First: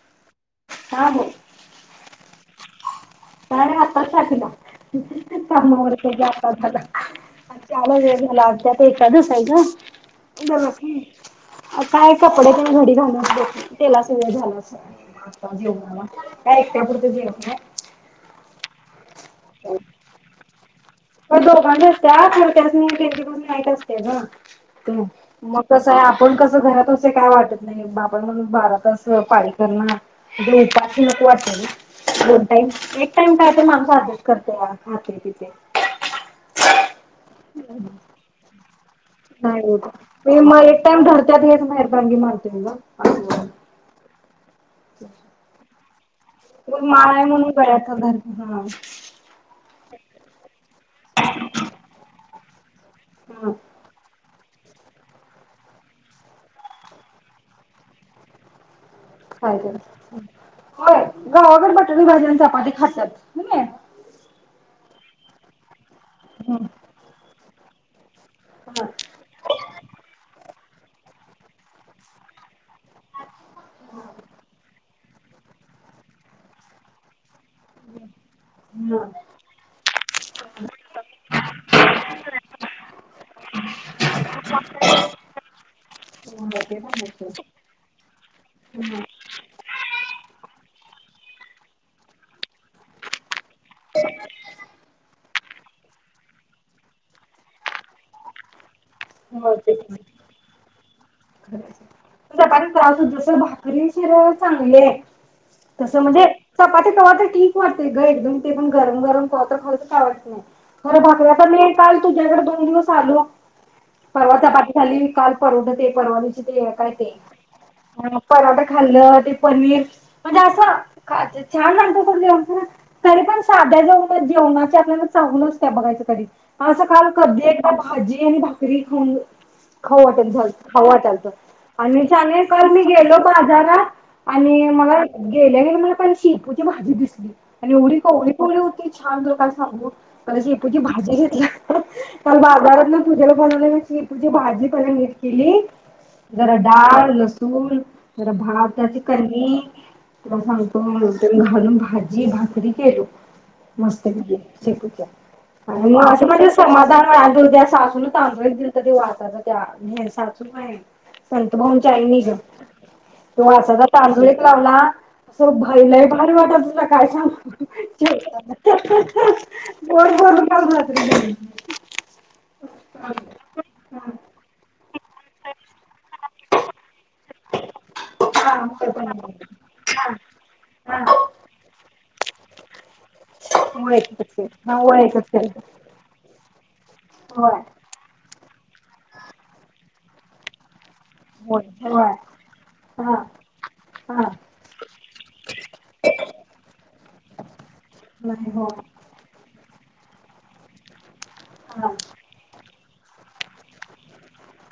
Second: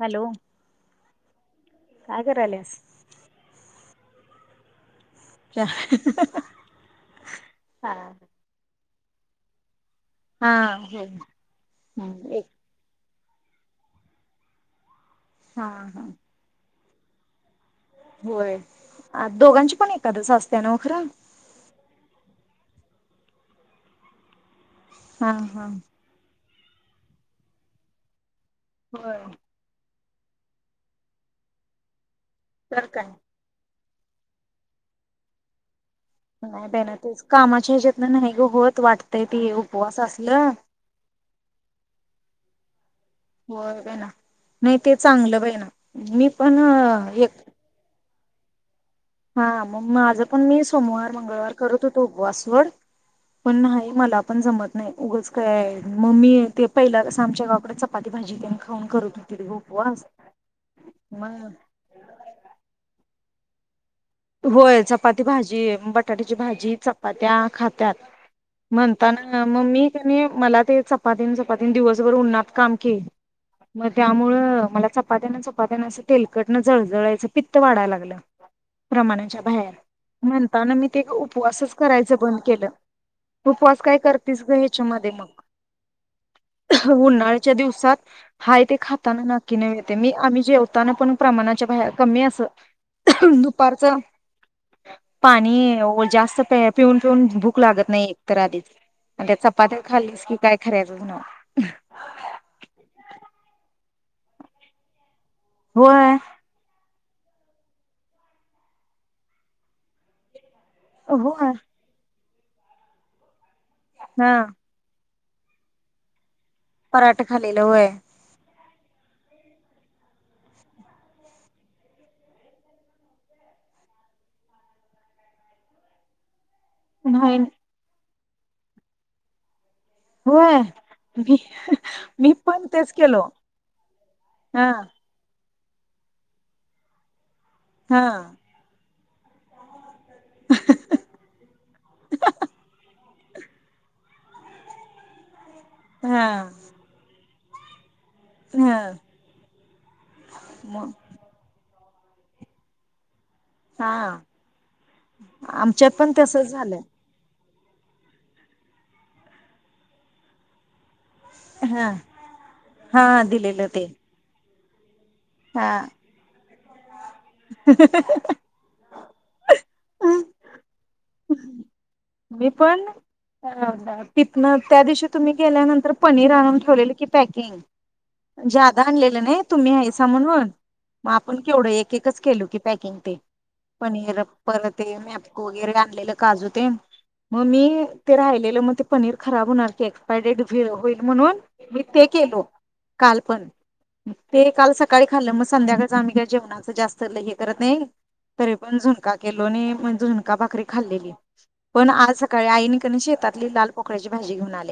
Hello हा बोल काय करालेस? काय नाही बग आता चहा पिला. कामावर ज झाला हा चहाला वेळ झाला आज पण एकादिवसाचं हा बोला की, हो काय एक कपडे तेन घडी घालून त्याला सगळं झालं आता हा जेवणाला हा काय त्यापुढच जेवण होय. होय. अ दोघांची पण एकादस असत्या नव्ह? खरं पण दोघांची असतिया खरं त्यासनी त्यांची ड्युटी नाईट असतीया गं ते हा मग हा कसं हाय आपण कसं ते घरात असे काय वाटत नई बाबान [unintelligible] बारा तास होय पाळी करणं. [unintelligible] नको वाटतय गं. दोन टाईम एक टाइम काय तर माणू [unintelligible] अभ्यास करते या खाते पिते नाई बईना तेच कामाचे हेज्यातनं नाही ग होत वाटतय ते नाही होत उपवास असल, ते मग एक टाइम धरतात हेच मेहरबानगी मानते मी ग असं होय बई ना. नई ते चांगलं बई ना. मी पण उग माळ आय एक म्हणून गळ्यात [unintelligible] घाल हा हा म माझ पण मी सोमवार, मंगळवार करत हुतो उपवास सोड, हा पण नाही मला पण जमत नई उगच काय म मी ते पहिला कस आमच्या गावाकडं चपाती भाजी तेन खा कायतरच हाय मग गावाकड बटाटू भाजी आणि चपाती खात्यात. हुमे होय चपाती भाजी बट टाट्याची हा भाजी चपात्या खात्यात. म्हणताना म मी कणी मला ते चपातीन चपातीन दिवसभर उन्हात काम की म त्यामुळ मला चप चपात्यान चपात्यान असं तेलकटनं जळजळायचं. पित्त वाढाय लागलं. प्रमाणाच्या बाहेर म्हणताना मी ते उपवासच करायचं बंद केलं, उपवास काय करतीस गं हेच्यामध्ये मग, हा ते पण उन्हाळ्याच्या दिवसात हाय ते हा खाताना नाकी नऊ येतंय मी आम मी जेवताना पण प्रमाणाच्या बाहेर कमी अस दु पारच पाणी नाई ओ जास्त पे पिऊन पिऊन भूक लागत नई एक तर आधीच आणि त्या चपात्या खाल्लीस की काय खऱ्याचचं नाई. तुझ्या [unintelligible] जीव तस भाकरी शीर चांगली आय. तसं होय. म्हणजे चपाती कवातर ठीक वाटते ग एकदम ते पण गरम गरम कवातर खालं तर काय वाटत नई. खर भाकऱ्या होय पण नई काल तुझ्याकड दोन दिवस आलोया. हा परवा चपाती खाल्ली. काल परोठ ते. परवली काय ते पराठे खालेलं होय म्हणे पराठा ते खाल्लं ते पनीर म्हणजे असं छान लागत तरी पण साध्या जऊन जेवणाची आपल्याला चांगलं असत बघायच कधी. असं काल नाही कधी एकदा भाजी. एन भाकरी खाऊग. खाऊ वाटेल भर. होय. खाऊ वाटालतो मी आणि मी छाननी पण करू मी तेच गेलो केलो. बाजारात हा आणि मला गेल्या गेल्या मला पहिले शेपूची भाजी दिसली आणि एवढी हा कवळी कवळी होती. छान लोका सांगू मण शेपूचि भाजी घेतली काल बाजारात ना पूजेला बोलवल्या तुझी भाजी पहिला घे. केली हा जरा डाळ लस तूर! जरा हा भातची कनी तुला सांगतो मग घालून घा भाजी भाकरी केलो [unintelligible] हा सासून आमच्यात पण तसच झालं तांदुळीक दिल तर ते वासाच त्या पाच रुपय आहेत. संतभन हा चायनीज हा तू दिलेलं अस ते तांजू लावला असं हा भाइलाई लयभारी वाटत होता काय सांग. [unintelligible] मी पण अ पितन त्या दिवशी. तुमी गेल्यानंतर पन नीर आणून ठेवल्याल की पॅकिंग ज्यादा आणलेलं नाही तुम्ही आहे हा सा म्हणून मग हा आपण केवढं एक एकच केल की पॅकिंग पनीर ओळखच हा परते ओळखच मॅपको केलं वगैरे आणलेलं काजू तेन म होय मी त रा केलेलं म ते पनीर खराब होणार की एक्सपायरी डेट होईल. म्हणून होय मी ते केलो हा काल पण हा ते काल सकाळी खाल्लं मग संध्याकाळी आम्ही का जेवणाच जास्त ल हे करत नाय नाही तरी हो पण झुणका केलोनी म्हण झुणका भाकरी खाल्लेली. हा पण आज सकाळी आईनी तिनी शेतातली लाल पोकळ्याची भाजी घेऊन आली.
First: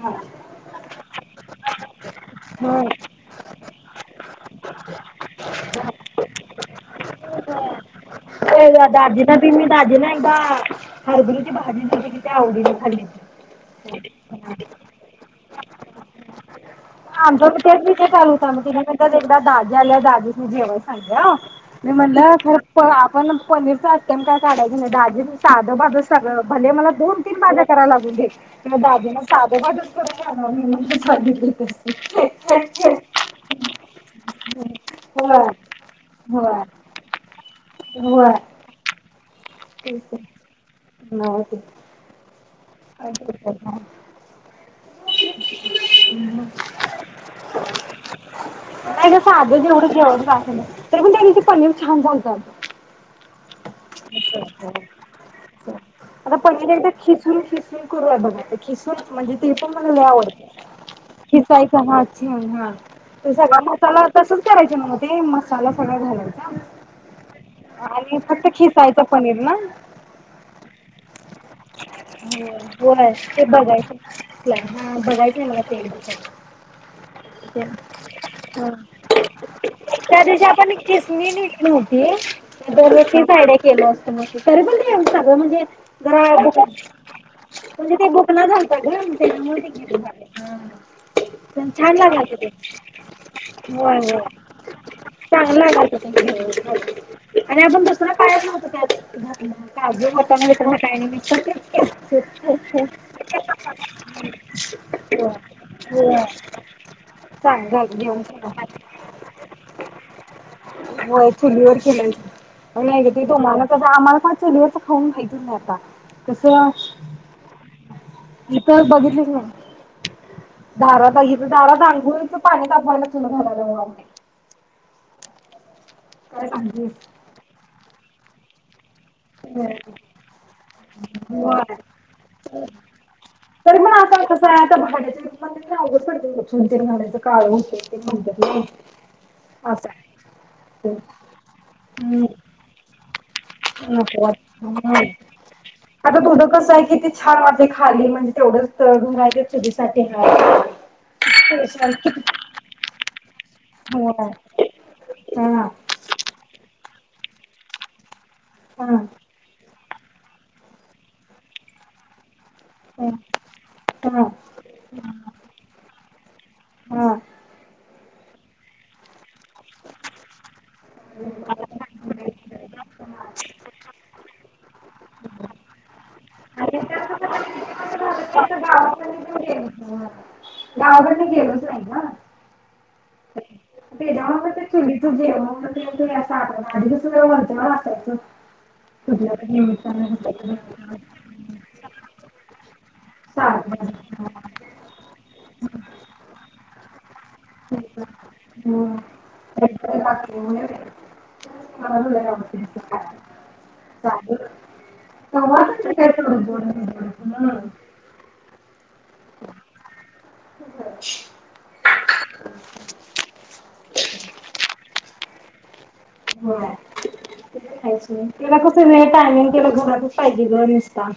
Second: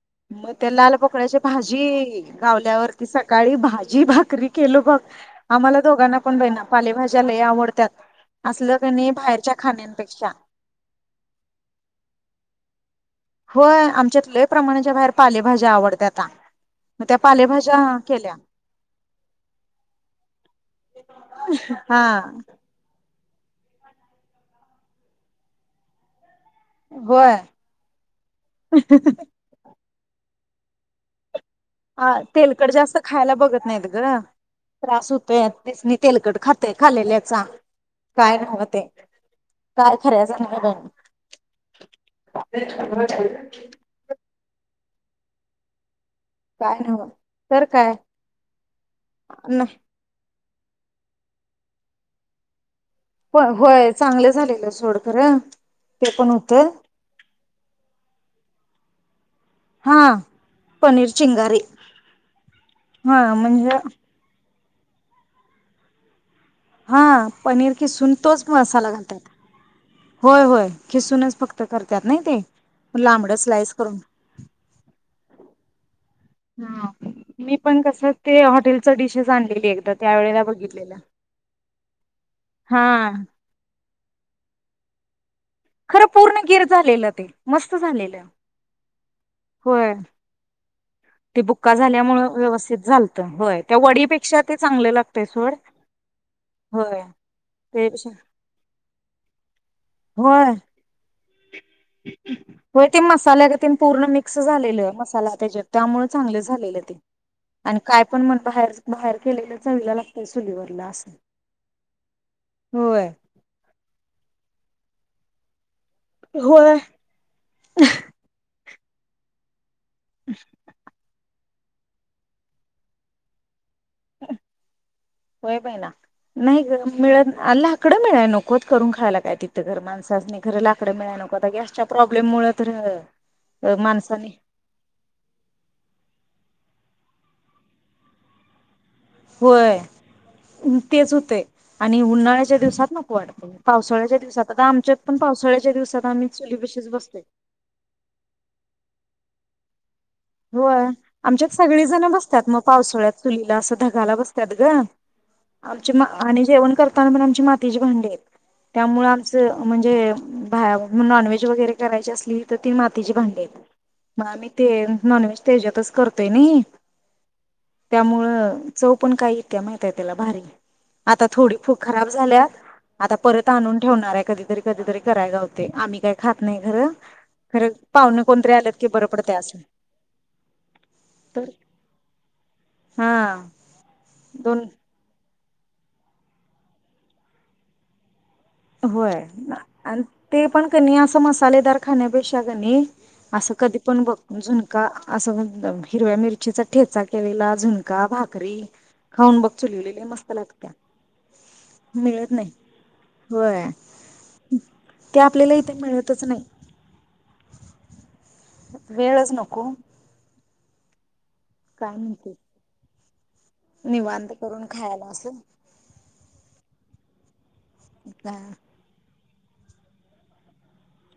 हा म त्या लाल पोकडळ्याची भाजी होय. गावल्यावरती सकाळी भाजी भा करी केलो बघ आम्हाला दोघांना पण बइना पालेभाज्या लय आवडत्यात. दाजींना [unintelligible] ति मी दाजींना ना एकदा हरब भाजी किती आवडीन खाल्ली. पण आमच्यात लई प्रमाणाच्या बाहेर पालेभाज्या आवडत्याता. मग त्या आमचा म पालेभाज्या तेच विषय चालू केल्या. होता मी तिने म्हणत एकदा दाजी आल्यावर दाजीसनी जेवाय सांगल मी हा म्हणलं खूप आप पण पनीर चालत ण काय काढायच नाही दाजी साध भाध सगळं भले मला दोन होय तीन भाज्या करायला लागू दे दाजींना साधे भादच मी म्हंटल सांगितलतर हा तेलकट जास्त खायला बघत नाहीत ग त्रास होय होतोय तेसनी तेलकट होय खातय खालेल्याचा होय काय नाव ते काय तेच की. खऱ्याचा नाय ग नव्ह ते [unintelligible] [inaudible] काय नव्ह तर काय नाय तर पण त्यानीते पणीर छान झालत. [unintelligible] चांगलं झालेलं सोड खरं ते पण आता होतं पनीर एकदा खिसून खिसून करूया बघ आपण खिसुन म्हणजे ते पण मला लई हा आवडतय पनीर चिंगारी खिसायचा ह अछ ह तो हा सगळा म्हणजे मसाला तसाच करायं मग ते मसाला सगळं झाल्यावर हा पनीर किसून तोच मलासा खायचा पनीर ना खिसूनच फक्त करतात नाही ते होय ब लांबड ते स्लाइस बघायच करून बघायच मला ते [inaudible] हा मी पण कस ते हॉटेलच डिशेस आणलेली एकदा त्या त्यावेेळेला दिवशी आपण बघितलेल्या खिसणी नेली नव्हती. हा दररोजचीच [unintelligible] तरी पण ते [unintelligible] ते म्हणजे खरं जरा पूर्ण गिर झालेलं ते मस्त म्हणजे ते झालेलं बुक न झालता ग त्यामुळे ते होय घेतले हा ते पण बुक्का छान झाल्यामुळे लागलाय की व्यवस्थित झालत तो. त्या होय होय वडीपेक्षा ते चांगलं लागतय सोड चांगल लागायच होय ते आणि आपण त्यापेक्षा दुसरा पायच नव्हतं. काजू घातला होय काजू वाटाणा मीच घातलाय आणि मी. होय ते मसाल्यागतीन पूर्ण मिक्स झालेलं मसाला तेच्यात त्यामुळं चांगल झालेलं ते चांग आणि काय पण जेवण म्हणता हाज बाहेर केलेलं चवीला लागतंय चुलीवरल असून होय चुलीवर केलंय नाही होय. ग ते तुम्हाला कस आम्हाला पण चुलीवरच खाऊन माहीतच नाही आता. कस? होय तर बघितलीस नव वारा तइत ते दारात अंघोळीच पाणी तापवायला चुल घालालोया. होय पाहि ना काय नाही ग सांगतेस मिळेल अन लाकड मिळाय नकोत करून घा खायला काय तिथं घर माणसासनी खर लाकडं मिळाय नकोत. आता होय गॅसच्या प्रॉब्लेम मुळ तर अ तरी पण आता माणसांनी कसं तुमच्याच नवऱ्याच्या काळ हुतंय तेनी म्हनत्यात. होय तेच होतय आणि हम्म उन्हाळ्याच्या दिवसात नको वाट नको वाटतय म्हणून तर आली. पावसाळ्याच्या दिवसात आता आम्ही थोडं कस हाय चुलीपशीच किती बसतोय. छान वाटतंय खाली म्हणजे तेवढंच चव गम काय ते चुलीच होय आमच्यात सगळी जण किती बसतात मग पावसाोळ्यात. चुलीला असं होय धगाला बसतात ग हा आमचे म आणि जेवण करता त्यामुळं आमची मातीची भांडी आहेत. हा त्यामुळ आमचं म्हणे ते बाहेरून नॉनव्हेज वगैरे करायची असली तर ती हा मातीची भांडी हाईत मग हा आम्ही ते नॉन व्हेज त्याच्यातच करतोय नी. हा त्यामुळं चव पण काय येत्या माहितय त्याला भारी. आता थोडी फूक खराब झाल्यात. आता परत आणून ठेवणार हाय कधीतरी- कधीतरी कराय गावतय. आम्ही काय खात नाही आणि खरं त्यात कसं कधी खरं किती पावन कोणतरी आलत की बरं पडतय असन. ह गावाकडन गेलोच नाही गं. हा ते दोन गावाकडचं चुलीच जेवण आधी [unintelligible] कसं भारी वाटायचं होय आणि ते पण कनी तरी अस मसालेदार खाण्यापेक्षा कनी असं कधी साधन पण बघ झूनका असं द हिरव्या मिर चीचा ठेचा केलेला झुणका भाकरी हो खाऊन बघ चुलीवलेली मस्त लागत्या [unintelligible] त्या असं काही पण बणुन घ्यायचं न वेळच नको काय म्हणती? निवांत करून खायला असं होय. ते तर खायचं. गा त्याला कसं वेळ टायमिंग तकेला घरातच पाहिजे ग निस्ता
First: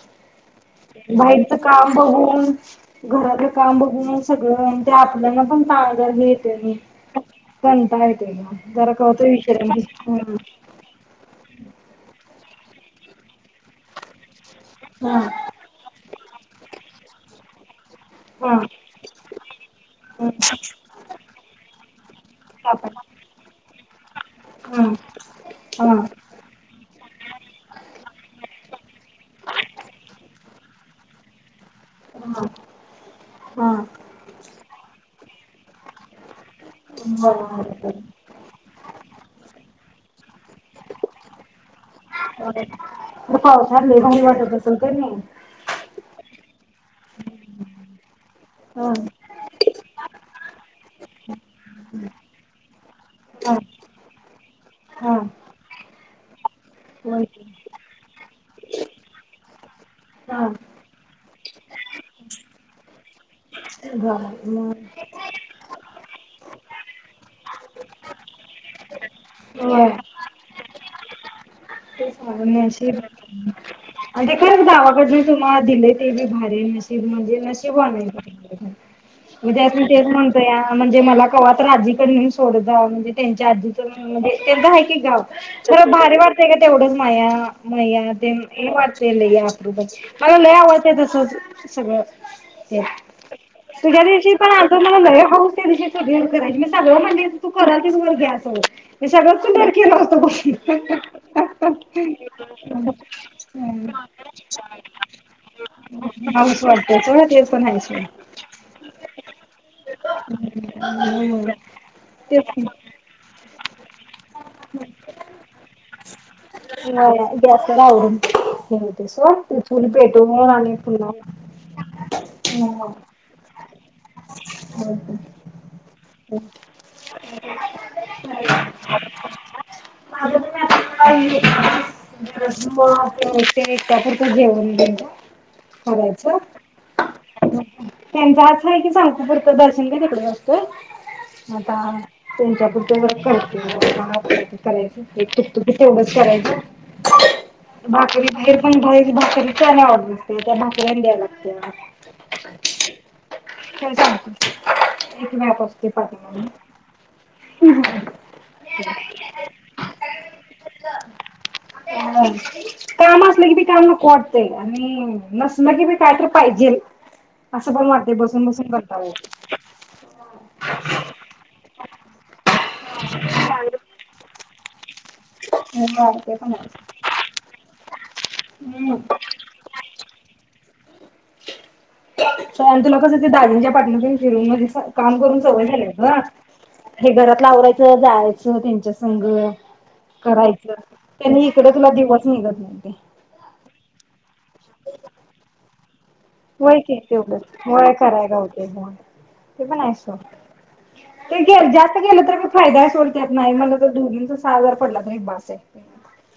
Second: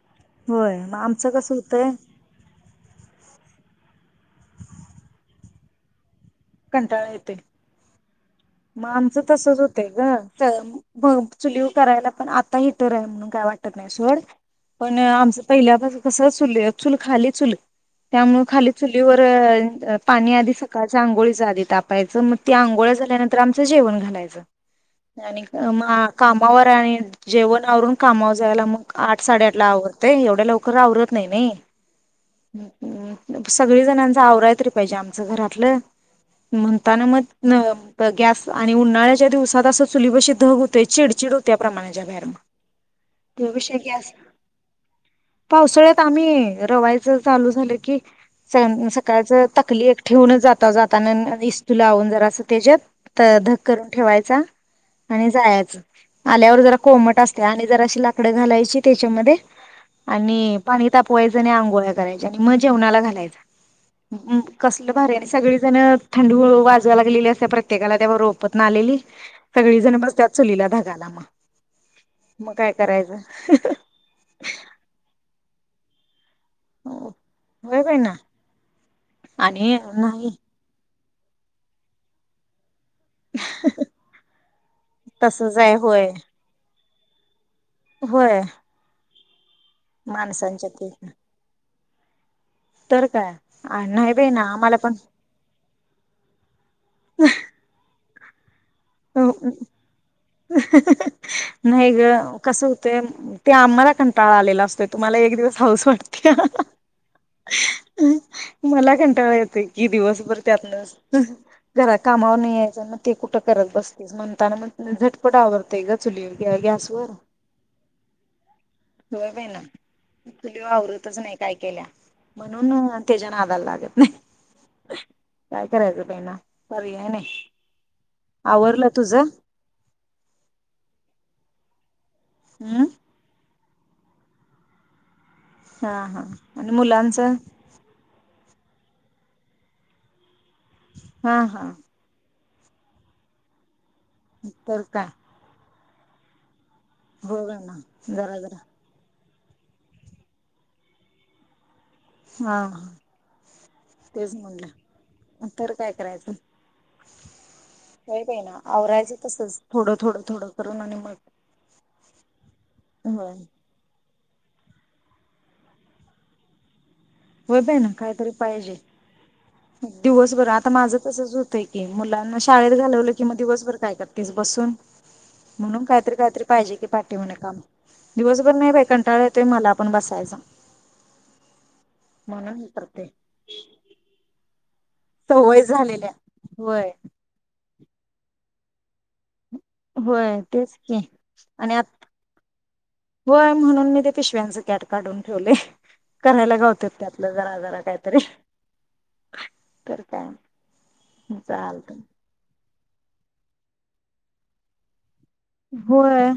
होय मग आमचं कसं बाहेरचा होतंय काम बघून घरातला काम बघून सगळं ते आपल्याला पण तांग आहेत. त्यांनी कंटाळा [unintelligible] येतोय कंटाळ ये मग आमचं तसचं होतय हम्म ग [unintelligible] चुलीवर करायला पण आता हिटर आहे म्हणून काय वाटत नाही सोड पण हा आमचं पहिल्यापासून कसं चुल्य चूल खाली चुल आहे. त्यामुळे हा खाली चुलीवर हम्म पाणी आधी सकाळच्या आंघोळीचा आधी तापायचं मग ते आघोळ्या कापड झाल्यानं आमचं जेवण घालायचा हा आणि हा कामा कामावर आहे आणि जेवणं आवरून कामावर जायला मग आठ साडे आठला आवरते. तेवढ्या लवकर आवरत नाही-नाही हा हा सगळी जणांचा आवरायत रे पाहिजे आम आमचं घरातलं म्हणताना मध्न बरोबर आहे न गॅस आणि उन्हाळ्याच्या दिवसात असं चुलीपशी धुग होतोय चिडचिड होत्या प्रमाणाच्या बाहेर बरोबर त्यापेक्षा पावसात लय गॅस भारी वाटत असेल का नाही पावसाळ्यात आम्ही रवायचं चालू झालं की सन हा सकाळचं तकली एक ठेवूनच जाता जाताना इस तुलावून जरा असं त्याच्यात तर हा धक्क करून ठेवायचा हा आणि जायचं ल्यावर जरा कोमट होय असते की आणि जर अशी लाकड घालायची त्याच्यामध्ये हा आणि पाणी तापवायचं जने आंघोळ्या करायचाआणि मग जेवणयाला घालायचं झालं मग कसलं भारी आणि सगळीजण थंडु हळ वाजत झालं की लिहिलेला असते परत त्येकाला त्यावर रोपतन आलेली सगळी होय जण बसत्यात चुलीला धाग गाला म [unintelligible] अ आणि ते काय गावाकडं जे मा दिले ते बी भारी नशीब म्हणजे होय नशीबवान बाई ना आहे मी आणि हायसनी तेच नाही म्हणतो या म्हणजे मला कवा तर र आजीकड नेऊन सोड म्हणजे त्यांच्या आजीच म्हणजे आहे की गाव तसच आहे तर होय भारी वाढतंय का तेवढंच पाया मया होय तेन तेल ले ग मला लई माणसांच्या ते आवडतं तसंच सगळं च तर काय तुझ्या नाही बाई दिवशी ना पण आ आम्हाला मला हौस त्या दिवशी स करायची मी सगळं म्हं तू करा हे अस मी सगळं चुलीवर केल होतो बग नाही ग कसं होतंय ते आम्हाला कंटाळा आलेला असतोय तुम्हाला एक दिवस हाऊस वाटत्या हाऊस वाटत ते पण हाय सोड मला कंटाळळा येतं कि दिवसभर त्यातन हम्म घरात कामावर तेच नाही की यायचना ते कुठ करत बसतीस म्हणताना झटपट आवरते ग चुली गॅसवर गॅसवर आवरून हे होतंय सोड ते चूल पेटवून चुलीवर आणि पुन्हा आवरतच नाही काय केल्या म्हणनून तेज च्या नादाला लागत नाही काय करायचं बाईना पर्याय नाही. आवरल तुझ कसला आवडते ते त्या पुरतच जेवण घेऊन जा हा हा आणि मुलांचं त्याचं असं आहे की चालता फिरता दर्शन घे तिकडं होय हा म हा आता त्यांच्यापुरतं च करते तर करायचं हे तेवढाच करायचं होय बाई ना जरा जरा ते भाकरी च आणि आवरत बसतोय त्या भाकरी आणि द्याय लागत्या. ह ह काय तेच सांगते एक म्हणलं व्याप तर असते काय करायचं? पाठीमागे वेळ कळना. आवरायचं तसच थोडं-थोडं-थोडं करून आणि मग काम असलं की बी काम नको वाटतंय आणि नसलं की बी काय तर पाहिजेल. हो असं बे पण ना वाटतंय काहीतरी बसून बसून पाहिजे. कंटाळा दिवसभर आता माझं तसच होतय की, मुलांना शाळेत लवलं कि मग दिवसभर काय करतिस बसून? म्हणून येतो काहीतरी हो ते काहीतरी पण पाहिजे आहे की पाठी मन काम. दिवसभर नाही बाइ हम्म कंटाळा येतोय मला पण बसायचा. [unintelligible] म्हणून हे आणि तुला करते कसं ते दाजंच्या पाटनं तेन फिरून दिस काम करून सवय झाल्या झालेल्या. गं होय हे घरातलं आव जायचं त्यांच्या संघ होय तेच की. आणि आ तुला दिवस निघत नाही ते. होय म्हणून मी ते पिशव्यांच कॅट काढून ठेवलय. करायला वय की गावत्यात त्यातलं तेवढच जरा जरा वय काहीतरी कराय घावतंय वय ते पण हाय तर सोड. काय ते गे जास्त चालतंय गेलं तर फायदाय सोड त्यात नाही म्हणलं तर दोघिचं सहा‌ हजार पडला म्हणजे बास. आहे. होय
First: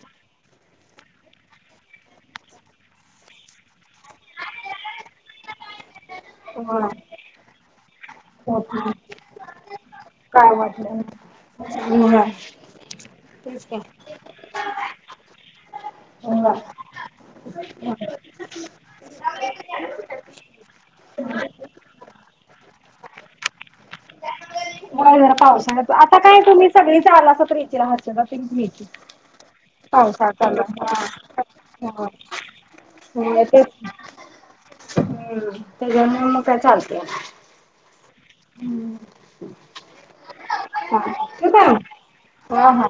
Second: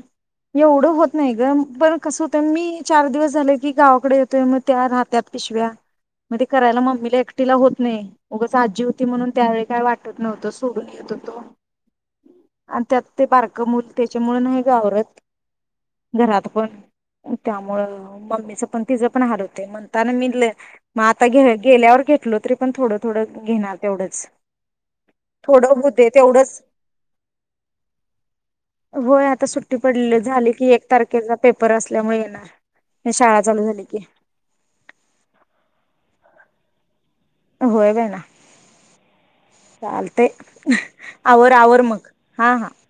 एवढं होत नाही गं पण कसं होतंय मी चार दिवस झालं की गावाकडे येतोय मग त्या राहत्यात पिशव्या मग ते करायला होय मम्मीला एकटीला होत नाही. ऊगच होत आजी हुती नाही म्हणून त्यावेळी काय वाटत नव्हतं काय सोडून वाटलं येत होतो नाही. होय. आणि त्यात ते तेच बारकं की मुल त्याच्यामुळे नाही गं आवरत घरात पण होय. त्यामुळं मम्मीच पण तिचं पण हाल होतय. म्हणताना मीनल मं आता घ गेल्यावर घेतलो तरी पण थोडं-थोडं घेणार तेवढंच. होय जरा थोडं पावसाळ्यात होते आता काय तेवढंच. तुम्ही सगळीच आलासा तर येचीला हर्षदा तेन पण येतील. होय आता सुट्टी पडलेली पावसाळा झाली चालू की तारखेचा पेपर हाय हा असल्यामुळे ना शाळा होय चालू तेच झाली की म काय‌‌ चाल‌तय होय बेईना चालतंय. हा ठेऊ काय हा हा